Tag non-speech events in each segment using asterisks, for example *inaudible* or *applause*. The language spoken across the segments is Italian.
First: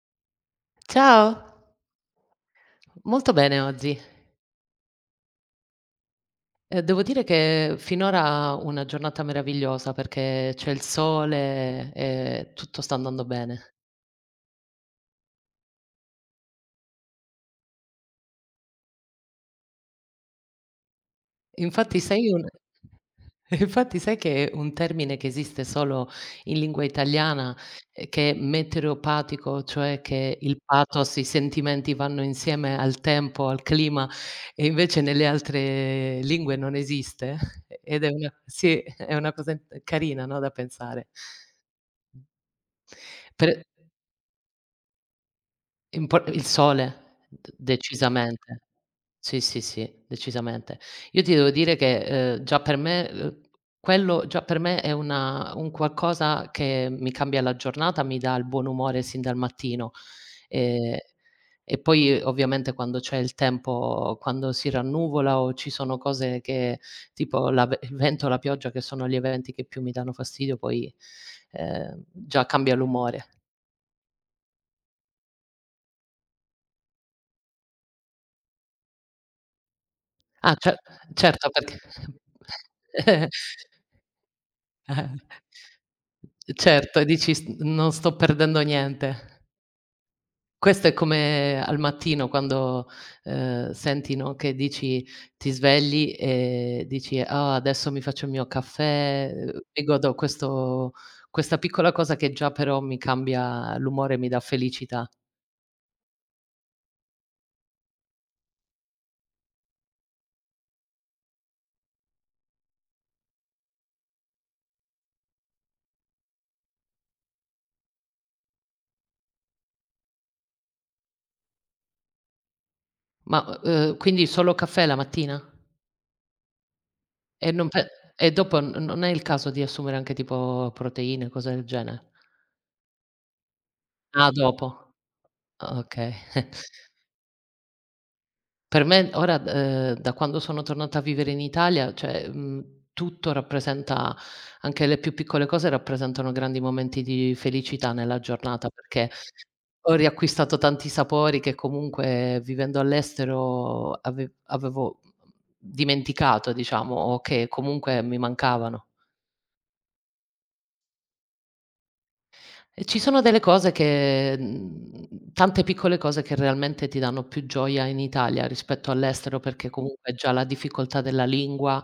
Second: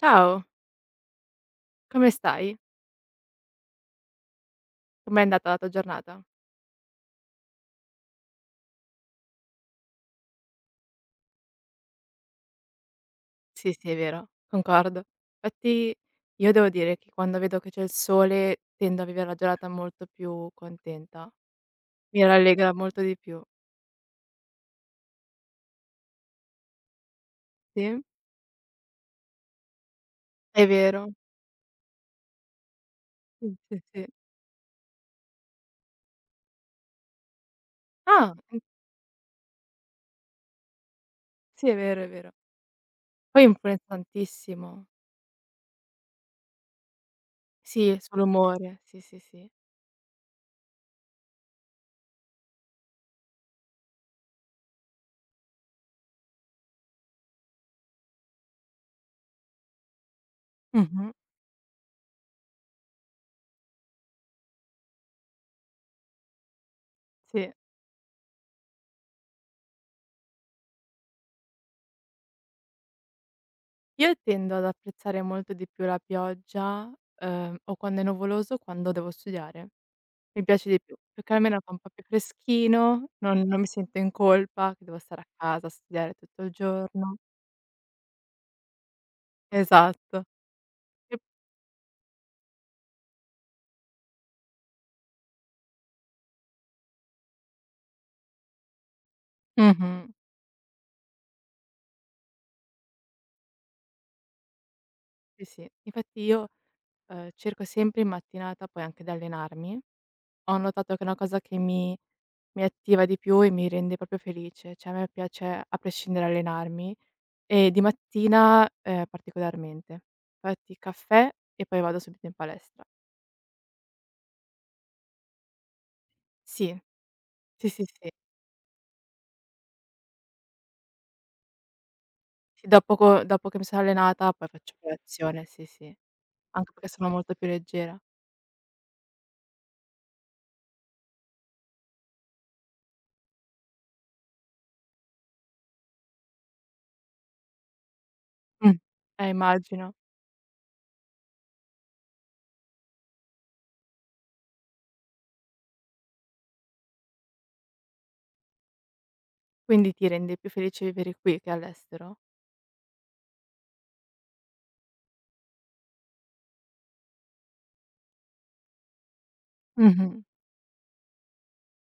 Ciao, Ciao, come stai? molto bene oggi. Com'è andata la tua giornata? Devo dire che finora una giornata meravigliosa perché c'è il sole e tutto sta andando Sì, bene. sì, è vero, concordo. Infatti io devo dire che quando vedo che c'è il sole tendo a vivere la giornata molto più contenta. Infatti Mi sai un rallegra molto *laughs* di più. Infatti sai che un termine che esiste solo in lingua italiana, Sì, che è metereopatico, cioè che il è vero. pathos, i sentimenti vanno insieme al tempo, Sì, al sì, sì. clima e invece nelle altre lingue non esiste *laughs* ed è una, Ah, in sì, è una cosa in carina, no, da pensare. sì, è vero, è vero. Poi Per influenza tantissimo. in po il sole, d Sì, decisamente. sull'umore. Sì, sì, Sì, sì. sì, sì, decisamente. Io ti devo dire che, già per me, quello già per me è una un qualcosa che mi cambia la giornata, mi dà il buon umore sin dal mattino. Ehm, Mh-mh. e poi ovviamente quando c'è il tempo, quando si rannuvola o ci sono cose che tipo Sì. la ve il vento, la pioggia che sono gli eventi che più mi danno fastidio, poi, già cambia l'umore. Io tendo ad apprezzare molto di più la pioggia, o quando è nuvoloso o quando devo studiare. Mi Ah, piace di più, perché certo, almeno fa perché un po' più freschino, non *laughs* mi sento in colpa che devo eh, stare a casa a studiare tutto il certo, e giorno. dici: "S Non sto perdendo niente". Esatto. Questo è E come al mattino quando, senti, no, che dici, ti svegli e dici: "Ah, adesso mi faccio il mio caffè, mi mh-mh. godo questo questa piccola cosa che già però mi cambia l'umore, mi dà felicità". Sì, sì. Infatti io, cerco sempre in mattinata poi anche di allenarmi. Ho notato che è una cosa che mi attiva di più e mi rende proprio felice, cioè a me piace a prescindere allenarmi e di mattina, particolarmente. Infatti caffè e poi vado subito in palestra. Ma, quindi solo caffè la mattina? Sì, E non sì, pe sì, sì. e dopo n non è il caso di assumere anche tipo proteine, cose del genere? Sì, da poco dopo che mi sono Ah, allenata poi dopo. faccio colazione, sì, Ah, sì, okay. anche perché sono molto più leggera. Per me ora, d da quando sono tornata a vivere in Italia, cioè, tutto rappresenta, anche le più piccole cose rappresentano grandi momenti di felicità nella giornata, Mh. perché ho Immagino. riacquistato tanti sapori che comunque, vivendo all'estero, avevo dimenticato, diciamo, o che comunque mi mancavano. Quindi ti rende più felice vivere qui che all'estero? E ci sono delle cose che, tante piccole cose che realmente ti danno più gioia in Italia rispetto all'estero, perché comunque Mh-mh. già la difficoltà della lingua,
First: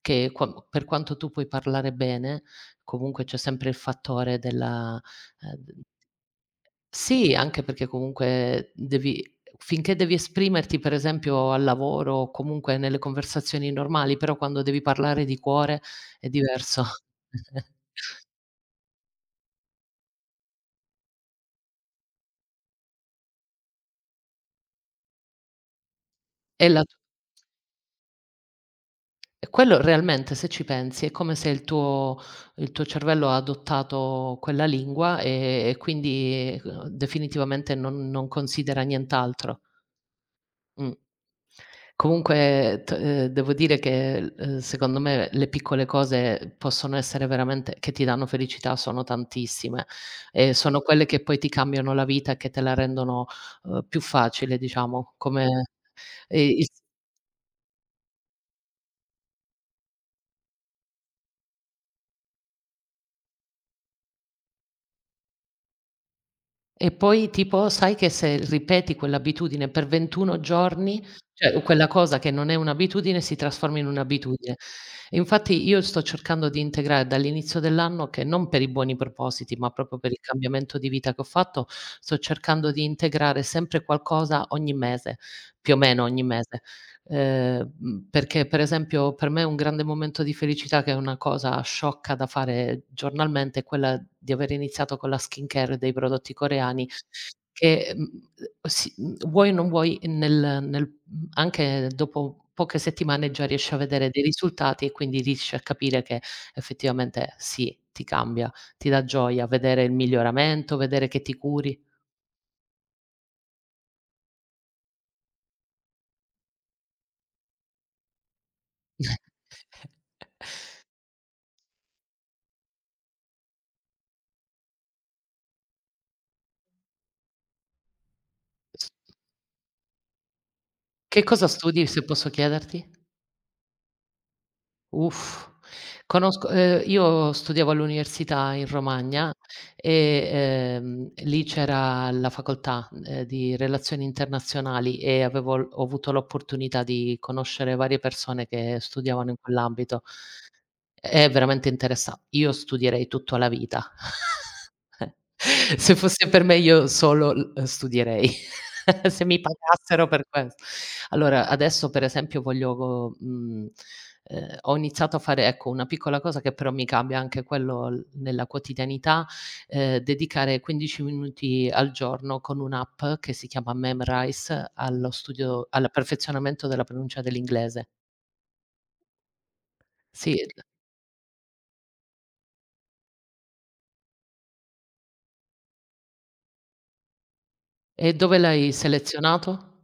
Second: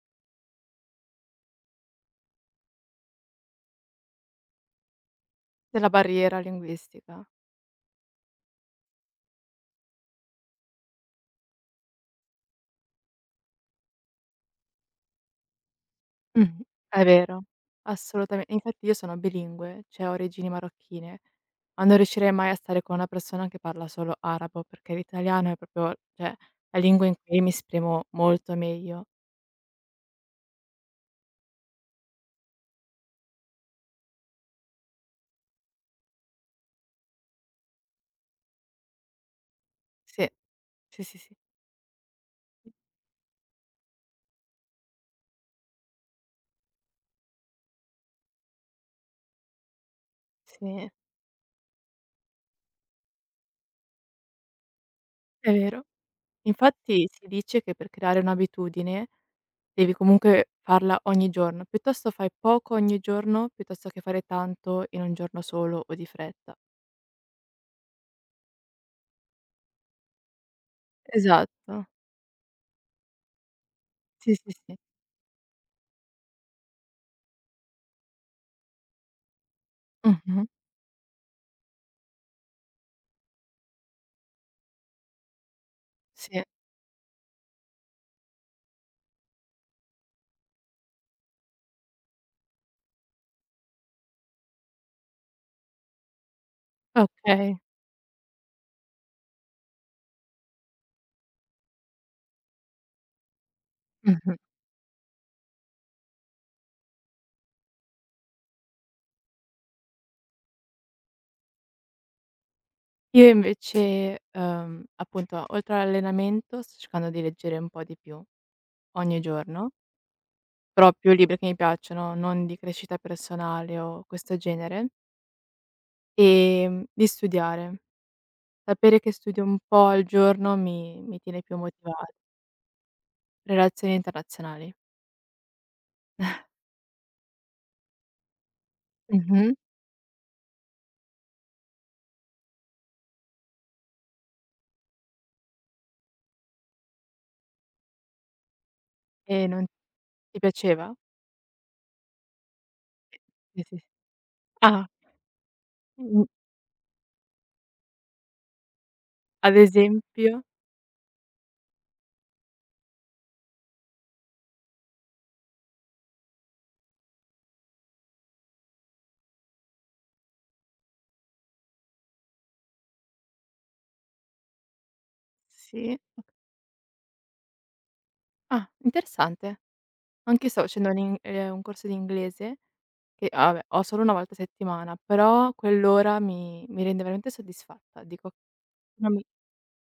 che qua per quanto tu puoi parlare bene, comunque c'è sempre il fattore della. D Della barriera linguistica. Sì, anche perché comunque devi finché devi esprimerti, per esempio al lavoro o comunque nelle conversazioni normali, però quando devi parlare di cuore è Mh-mh. diverso. È vero, *laughs* assolutamen infatti io sono bilingue, cioè ho origini marocchine, ma non riuscirei mai a stare con una persona che parla solo arabo, perché l'italiano è proprio cioè E la la lingua in cui mi esprimo molto meglio. E quello realmente, se ci pensi, è come se il tuo cervello ha adottato quella lingua, e quindi, definitivamente non considera nient'altro. Sì. Mh. Sì, sì, sì. Comunque, t devo dire che, secondo me le piccole cose possono essere veramente, che ti danno felicità sono tantissime e sono Sì, quelle che poi ti cambiano la vita e che te la rendono, più facile, diciamo, è come vero. e il Infatti si dice che per creare un'abitudine devi comunque farla ogni giorno, piuttosto fai poco ogni giorno, piuttosto che fare tanto in un giorno solo o di fretta. e poi tipo sai che, se ripeti quell'abitudine per 21 giorni, cioè quella Esatto. cosa che non è un'abitudine si trasforma in Sì, sì, un'abitudine. sì. E infatti io sto cercando di integrare dall'inizio dell'anno, che non per i buoni propositi, ma proprio per il Mh-mh. cambiamento di vita che ho fatto, sto cercando di integrare sempre qualcosa ogni mese, più o meno ogni Sì. mese. Perché per esempio per me un grande momento di felicità, che è una cosa sciocca da fare giornalmente, è quella di aver iniziato con la skincare dei prodotti coreani Okay. che, si, vuoi o non vuoi, anche dopo poche settimane già riesci a vedere dei Mh-mh. risultati, e quindi riesci a capire che effettivamente sì, ti cambia, ti dà gioia vedere il miglioramento, vedere che ti curi. Io invece, appunto oltre all'allenamento sto cercando di leggere un po' di più ogni giorno, *laughs* però più libri che mi piacciono, non di crescita personale o questo genere, di studiare. S Sapere che studio un po' al giorno mi Che tiene cosa più studi, se motivata. posso chiederti? Relazioni internazionali. Uff. Conosco Io studiavo all'università in Romagna Mh-mh. e, lì c'era la facoltà, di relazioni internazionali, e avevo l ho avuto l'opportunità di conoscere varie persone che studiavano in E non quell'ambito. ti piaceva? È veramente interessa, io studierei tutto la Sì, sì, sì. vita. *laughs* Ah. Se Mh, fosse per me io solo, l studierei, *laughs* se mi ad pagassero per esempio? questo. Allora, adesso per esempio ho iniziato a fare, ecco, una piccola cosa che però mi cambia anche quello, l nella quotidianità, dedicare 15 minuti al giorno con un'app che si chiama Memrise, allo studio, al Sì. O perfezionamento della pronuncia dell'inglese. ah, interessante. Sì, Anch'io l stavo facendo un in un corso di inglese che ah, vabbè, ho solo 1 volta a settimana, però quell'ora mi rende veramente soddisfatta. e Dico dove l'hai no mi selezionato?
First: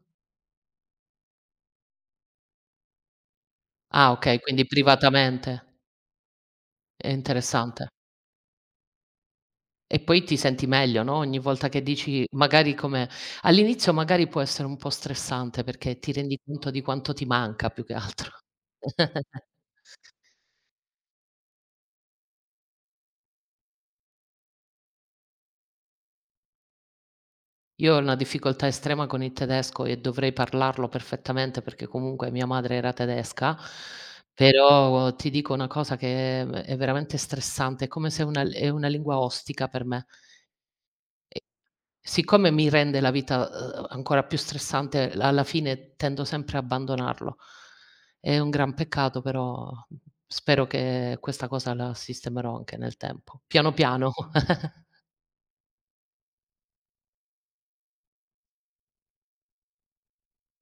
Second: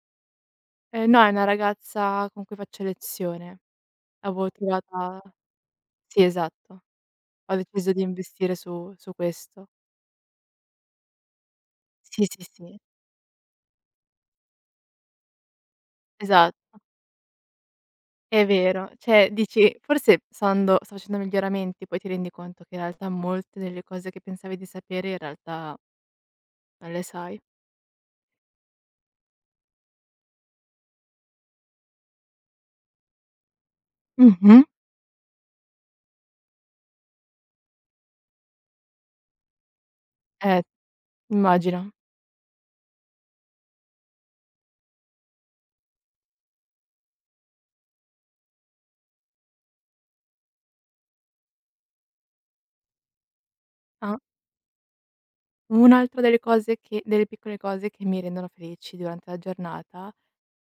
no, è una ragazza con cui faccio lezione. Ah, okay, L'avevo quindi trovata privatamente. sì, esatto. È Ho interessante. deciso di investire su questo. E poi ti senti meglio, no, ogni volta che Sì, dici, sì, magari sì, come all'inizio magari può essere un po' stressante, perché ti rendi esatto, conto di quanto ti manca più che altro. è vero. Cioè *laughs* dici: "Forse stando sto facendo miglioramenti", poi ti rendi conto che in realtà molte delle cose che pensavi di sapere in realtà non le sai. Io ho una difficoltà estrema con il tedesco, e dovrei parlarlo perfettamente perché comunque mia madre era tedesca, Mh-mh. però ti dico una cosa che è veramente stressante, è come se una è una lingua ostica per me. Eh, immagino. Siccome mi rende la vita, ancora più stressante, l alla fine tendo sempre a abbandonarlo. È un gran peccato, però spero che questa cosa la sistemerò anche nel tempo, piano piano. Ah, *laughs* un'altra delle cose che delle piccole cose che mi rendono felici durante la giornata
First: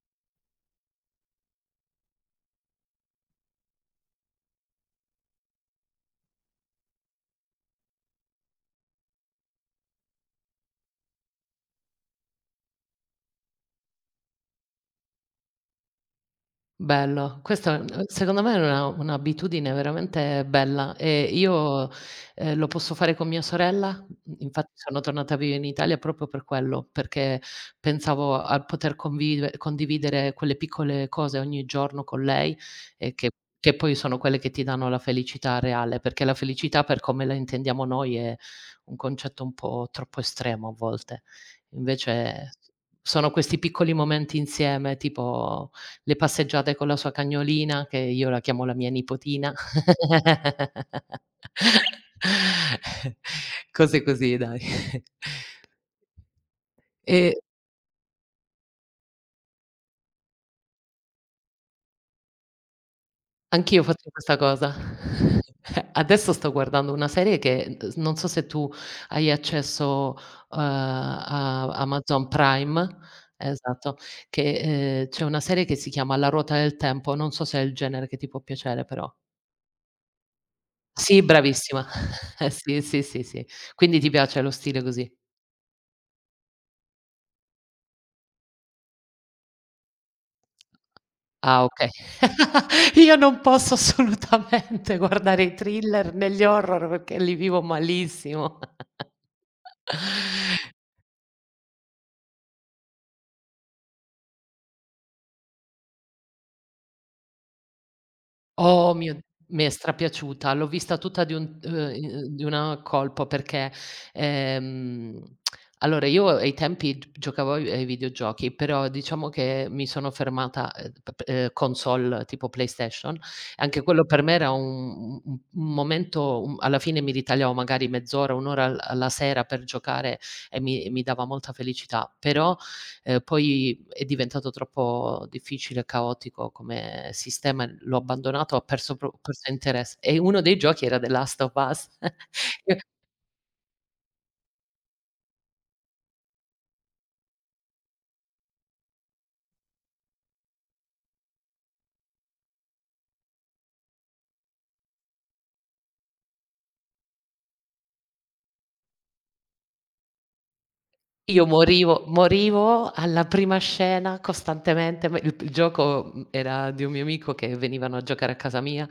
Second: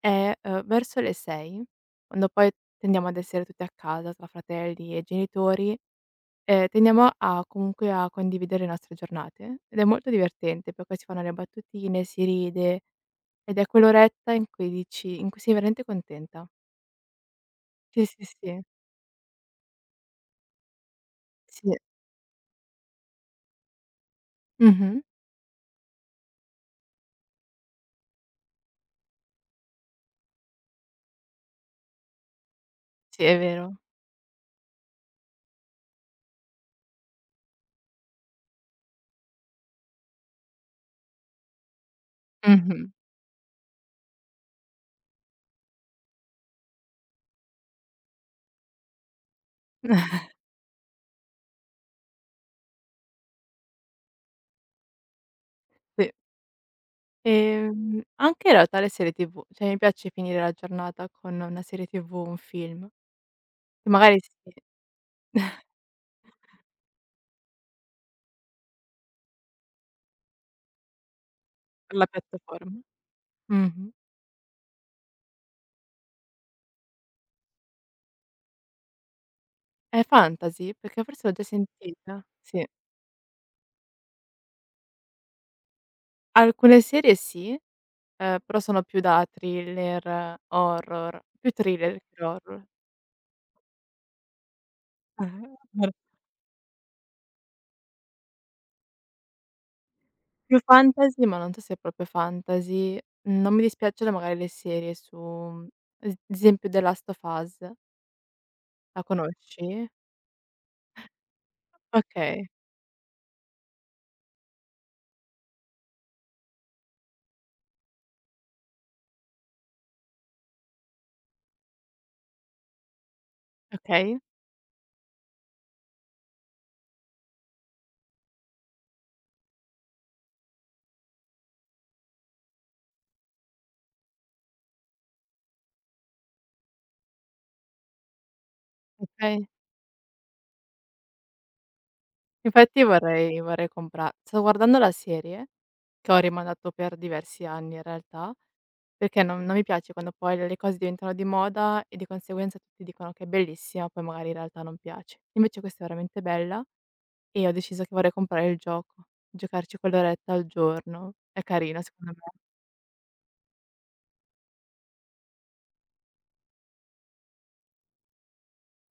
è, verso le 6, quando poi tendiamo ad essere tutti a casa tra fratelli e genitori. Tendiamo a comunque a condividere le nostre giornate ed è molto divertente perché si fanno le battutine, si ride ed è quell'oretta in cui dici in cui sei veramente contenta. Bello, questa, Sì, sì, secondo me, è sì. una un'abitudine veramente bella, e Sì. io, lo posso fare con mia sorella, infatti Mh-mh. sono tornata a vivere in Italia proprio per quello, perché pensavo a poter convive condividere quelle piccole cose ogni giorno con lei, e Sì, che è che vero. poi sono quelle che ti danno la felicità reale, perché la felicità, per come la intendiamo noi, è un concetto un po' troppo estremo a volte. Invece s Mh-mh. sono questi piccoli momenti insieme, tipo le passeggiate con la sua cagnolina, che io la chiamo la mia nipotina. *laughs* *laughs* Cose così, dai. Sì. E Anche in realtà le serie TV, cioè mi piace finire la giornata con una serie TV, un film, anch'io che faccio magari questa sì, cosa. *laughs* Adesso sto guardando una serie che, s non so se tu hai accesso, a per la Amazon piattaforma. Prime, Mh-mh. esatto, che, c'è una serie che si chiama La ruota del tempo, non so se è il genere che ti può piacere però. È fantasy? Perché Sì, forse l'ho già bravissima. sentita. Eh Sì. sì, sì, sì, sì. Quindi ti piace lo stile così? Alcune serie sì. Però sono più da thriller, horror, più Ah, okay. thriller che horror. *laughs* Io non posso assolutamente guardare i *unintelligible* thriller né gli horror, perché li vivo malissimo. Più fantasy, ma non so se è proprio fantasy. Non mi dispiacciono magari le serie su ad esempio The Last of Us, Oh la mio d Mi è conosci? strapiaciuta. L'ho vista tutta di un i di Okay, una colpo, perché, ehm, allora io ai tempi g giocavo ai videogiochi, però diciamo che mi sono fermata, p p console tipo PlayStation, e anche quello okay, per me era un momento un alla fine mi ritagliavo magari mezz'ora, 1 ora al alla sera, per giocare, e mi dava molta felicità. Però, poi è diventato troppo difficile, caotico come sistema, l'ho abbandonato, ho okay. perso interesse. E uno dei giochi era The Last of Us. Infatti *laughs* vorrei compra sto guardando la serie, che ho rimandato per diversi anni in realtà, perché non mi piace quando poi le cose diventano di moda e di conseguenza tutti dicono che è bellissima, poi magari in realtà non piace. Invece questa è veramente bella e ho deciso che vorrei comprare il gioco, giocarci quell'oretta al giorno. È Io carina morivo, secondo me. morivo alla prima scena, costantemente, poi il gioco, era di un mio amico che venivano a giocare a casa mia,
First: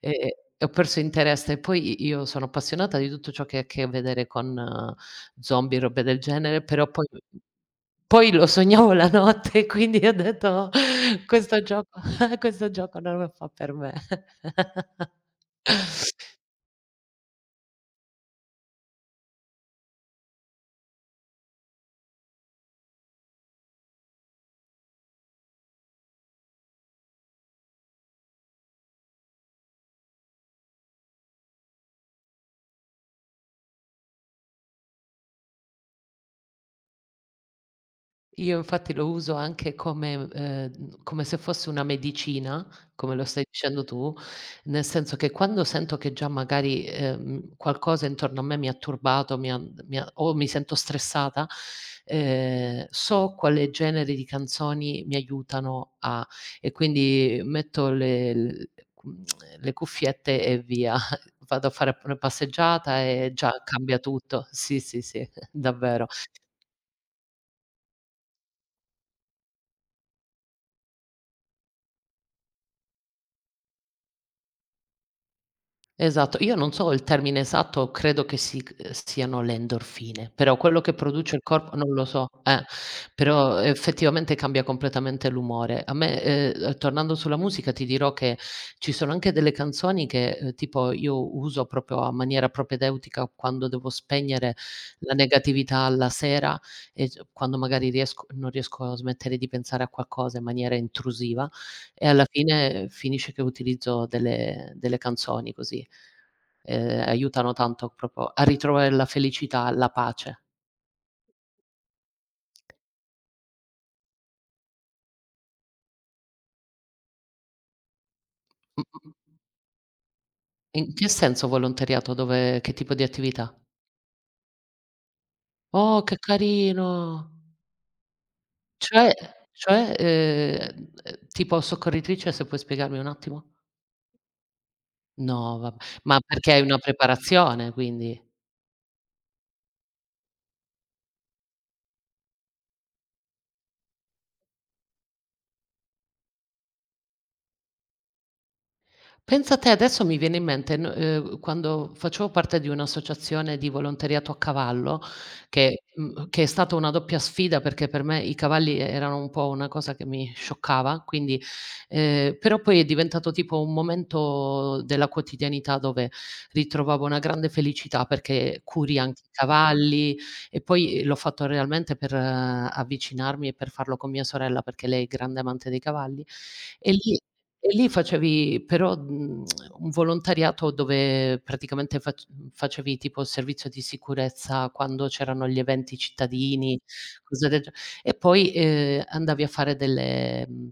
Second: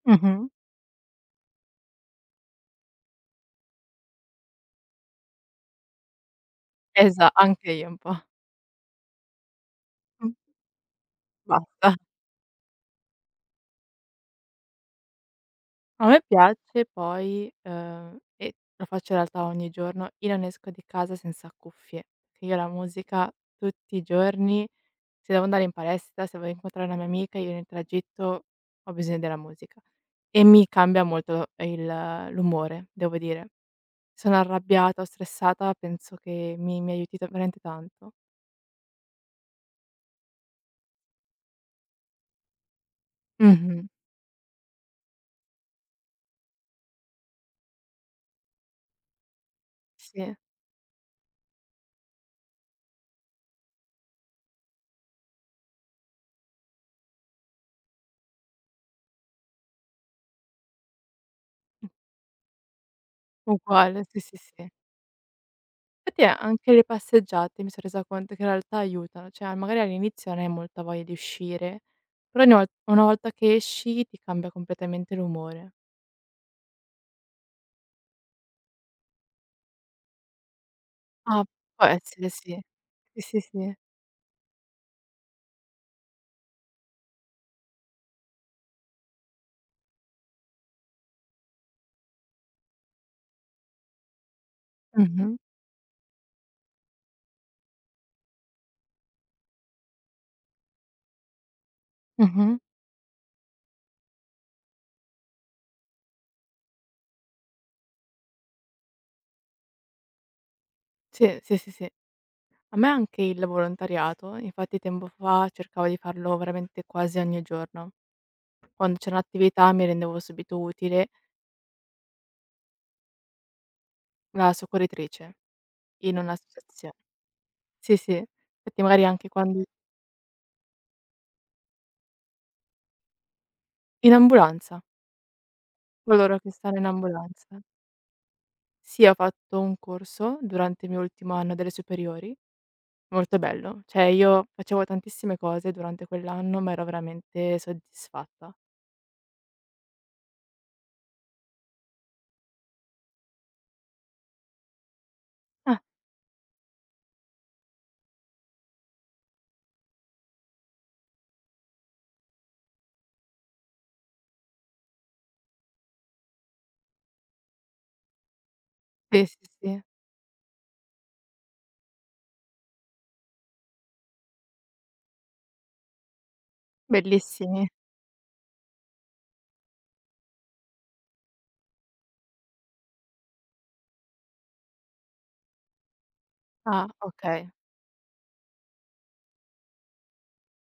ehm, Mh-mh. e ho perso interesse. E poi i io sono appassionata di tutto ciò che ha a che vedere con, zombie, robe del genere, però poi Esa anche io un po'. poi lo sognavo la notte, *laughs* quindi ho Mh, detto: "Oh, questo basta. gioco *laughs* questo gioco non lo fa per me." *laughs* A me piace poi, e lo faccio in realtà ogni giorno, io non esco di casa senza cuffie. Io la musica tutti i giorni, se devo andare in palestra, se vado a incontrare una mia amica, io nel tragitto ho bisogno della musica e mi cambia molto il l'umore, devo dire. Sono arrabbiata o stressata, penso che mi aiuti ta veramente tanto. Io infatti lo uso anche come se fosse una medicina, come lo stai dicendo Mh-mh. tu, nel senso che quando sento che già magari, qualcosa intorno a me mi ha turbato, mi ha o Sì, mi sento stressata, so quale genere di canzoni mi aiutano, a e quindi metto mhmm, le cuffiette e via. *laughs* Vado a fare una passeggiata e già cambia uguale, sì, sì, tutto. sì. Sì, sì, sì, *laughs* davvero. Infatti a anche le passeggiate mi son resa conto che in realtà aiutano, cioè magari all'inizio non hai molta voglia di uscire, però ogni vol una volta che esci ti cambia completamente l'umore. Esatto. Io non so il termine esatto, credo che si c siano le endorfine, però quello che produce il Ah, corpo può non lo so, essere sì. Sì, sì, però sì. effettivamente cambia completamente l'umore. A me, tornando sulla musica, ti dirò che ci sono anche delle canzoni che, tipo io uso proprio a maniera propedeutica quando devo spegnere la Mh-mh. negatività alla sera, e c quando magari riesco non riesco a smettere di pensare a qualcosa in maniera intrusiva, e alla Mh-mh. fine finisce che utilizzo delle canzoni così. Aiutano tanto proprio a ritrovare la felicità, la pace. Sì, sì, sì, sì. A me anche il volontariato, infatti tempo fa cercavo di farlo veramente quasi ogni giorno. Quando Mh-mh. c'era un'attività mi rendevo subito In utile, che senso volontariato? Dove, che tipo di attività? una soccorritrice Oh, in che un'associazio carino! sì, sì. Infatti magari Cioè anche quando tipo soccorritrice, se puoi spiegarmi un attimo? in ambulanza. No, vabb ma Coloro che perché hai una stanno in ambulanza. preparazione, quindi? Sì, ho fatto un corso durante il mio ultimo anno delle superiori, molto bello. Cioè io facevo tantissime cose durante quell'anno, ma ero veramente soddisfatta. Pensa te, adesso mi viene in mente, n quando facevo parte di un'associazione di volontariato a cavallo, Ah, che che è stata una doppia sfida, perché per me i cavalli erano un po' una cosa che mi scioccava, quindi, però poi è diventato tipo un momento della quotidianità dove ritrovavo una grande felicità, perché curi anche sì, i sì, sì, cavalli, e poi l'ho fatto realmente per, avvicinarmi e per farlo con mia sorella, perché lei è grande amante dei cavalli, e lì bellissimi. e lì facevi però, un volontariato dove praticamente, facevi tipo servizio di sicurezza quando c'erano gli eventi cittadini, Ah, cose okay. del ge e poi, andavi a fare delle, mhmm,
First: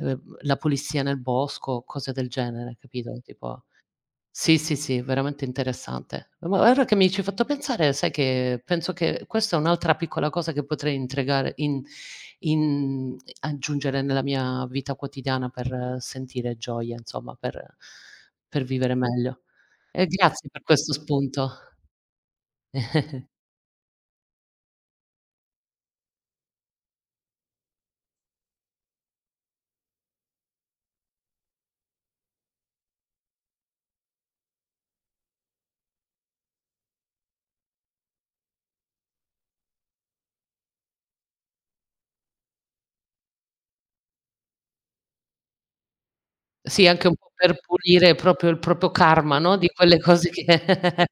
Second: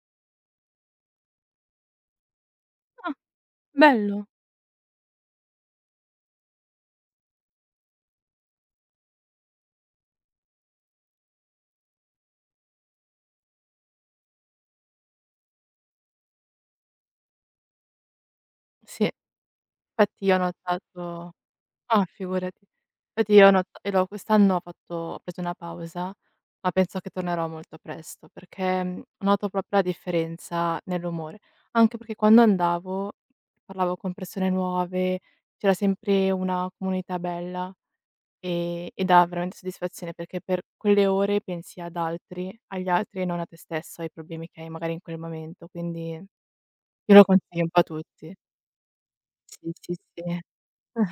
ehm, la pulizia nel bosco, cose del genere, Ah, capito, tipo, bello. sì, sì, sì, veramente interessante. Ma guarda, che mi ci hai fatto pensare, sai che penso che questa è un'altra piccola cosa che potrei intrigare, in in aggiungere nella mia vita quotidiana, per sentire gioia, insomma, per vivere Sì, meglio. E infatti io ho grazie per questo notato spunto. ah, figurati. Infatti io no e l'ho quest'anno ho fatto ho preso una pausa, ma penso che tornerò molto presto perché, noto proprio la differenza nell'umore. Anche perché quando andavo parlavo con persone nuove, c'era sempre una comunità bella, e dà veramente soddisfazione perché per quelle ore pensi ad altri agli altri e non a te stesso, ai problemi che hai magari in quel momento, quindi Sì, anche un io lo po' per consiglio un po' a pulire tutti. proprio il proprio karma, no, di Sì, sì, quelle cose sì. che *laughs*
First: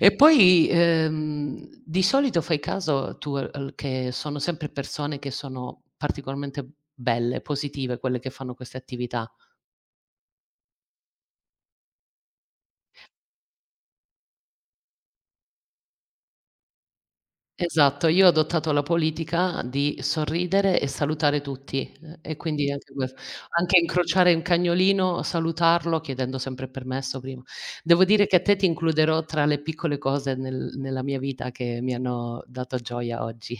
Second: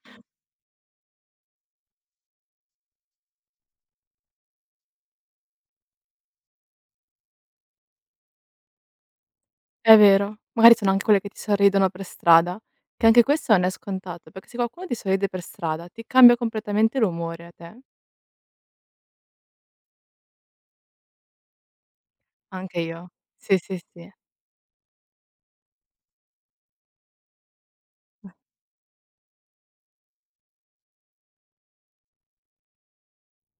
e poi, di solito fai caso tu al al che sono sempre persone che sono particolarmente belle, positive, quelle che fanno queste attività. È vero. Magari sono anche quelle che ti sorridono per strada, che anche questo non è scontato, perché se qualcuno ti sorride per strada ti cambia completamente l'umore a te. Esatto, io ho adottato la politica di sorridere e salutare tutti, e quindi Anche anche io. ques Sì, anche sì, sì. incrociare un cagnolino, salutarlo chiedendo sempre il permesso prima. Devo dire che a te ti includerò tra le piccole cose nella mia vita che mi hanno dato gioia oggi.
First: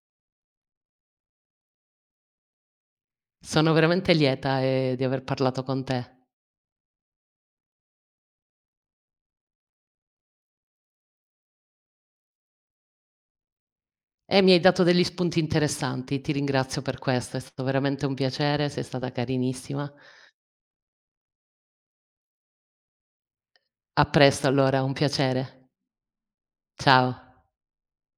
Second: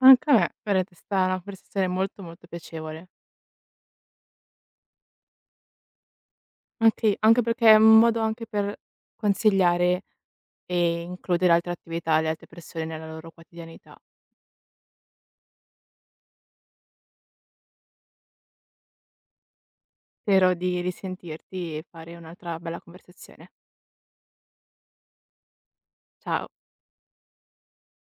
Anche a me, veramente è stata una conversazione molto, molto piacevole. Sono veramente lieta, di aver parlato con te, Anche i anche perché è un modo anche per consigliare e includere altre attività alle altre persone nella loro quotidianità. e mi hai dato degli spunti interessanti, ti ringrazio per questo, è stato veramente un piacere, sei stata carinissima. Spero di risentirti e fare un'altra bella conversazione. A presto allora, un piacere. Ciao. Ciao.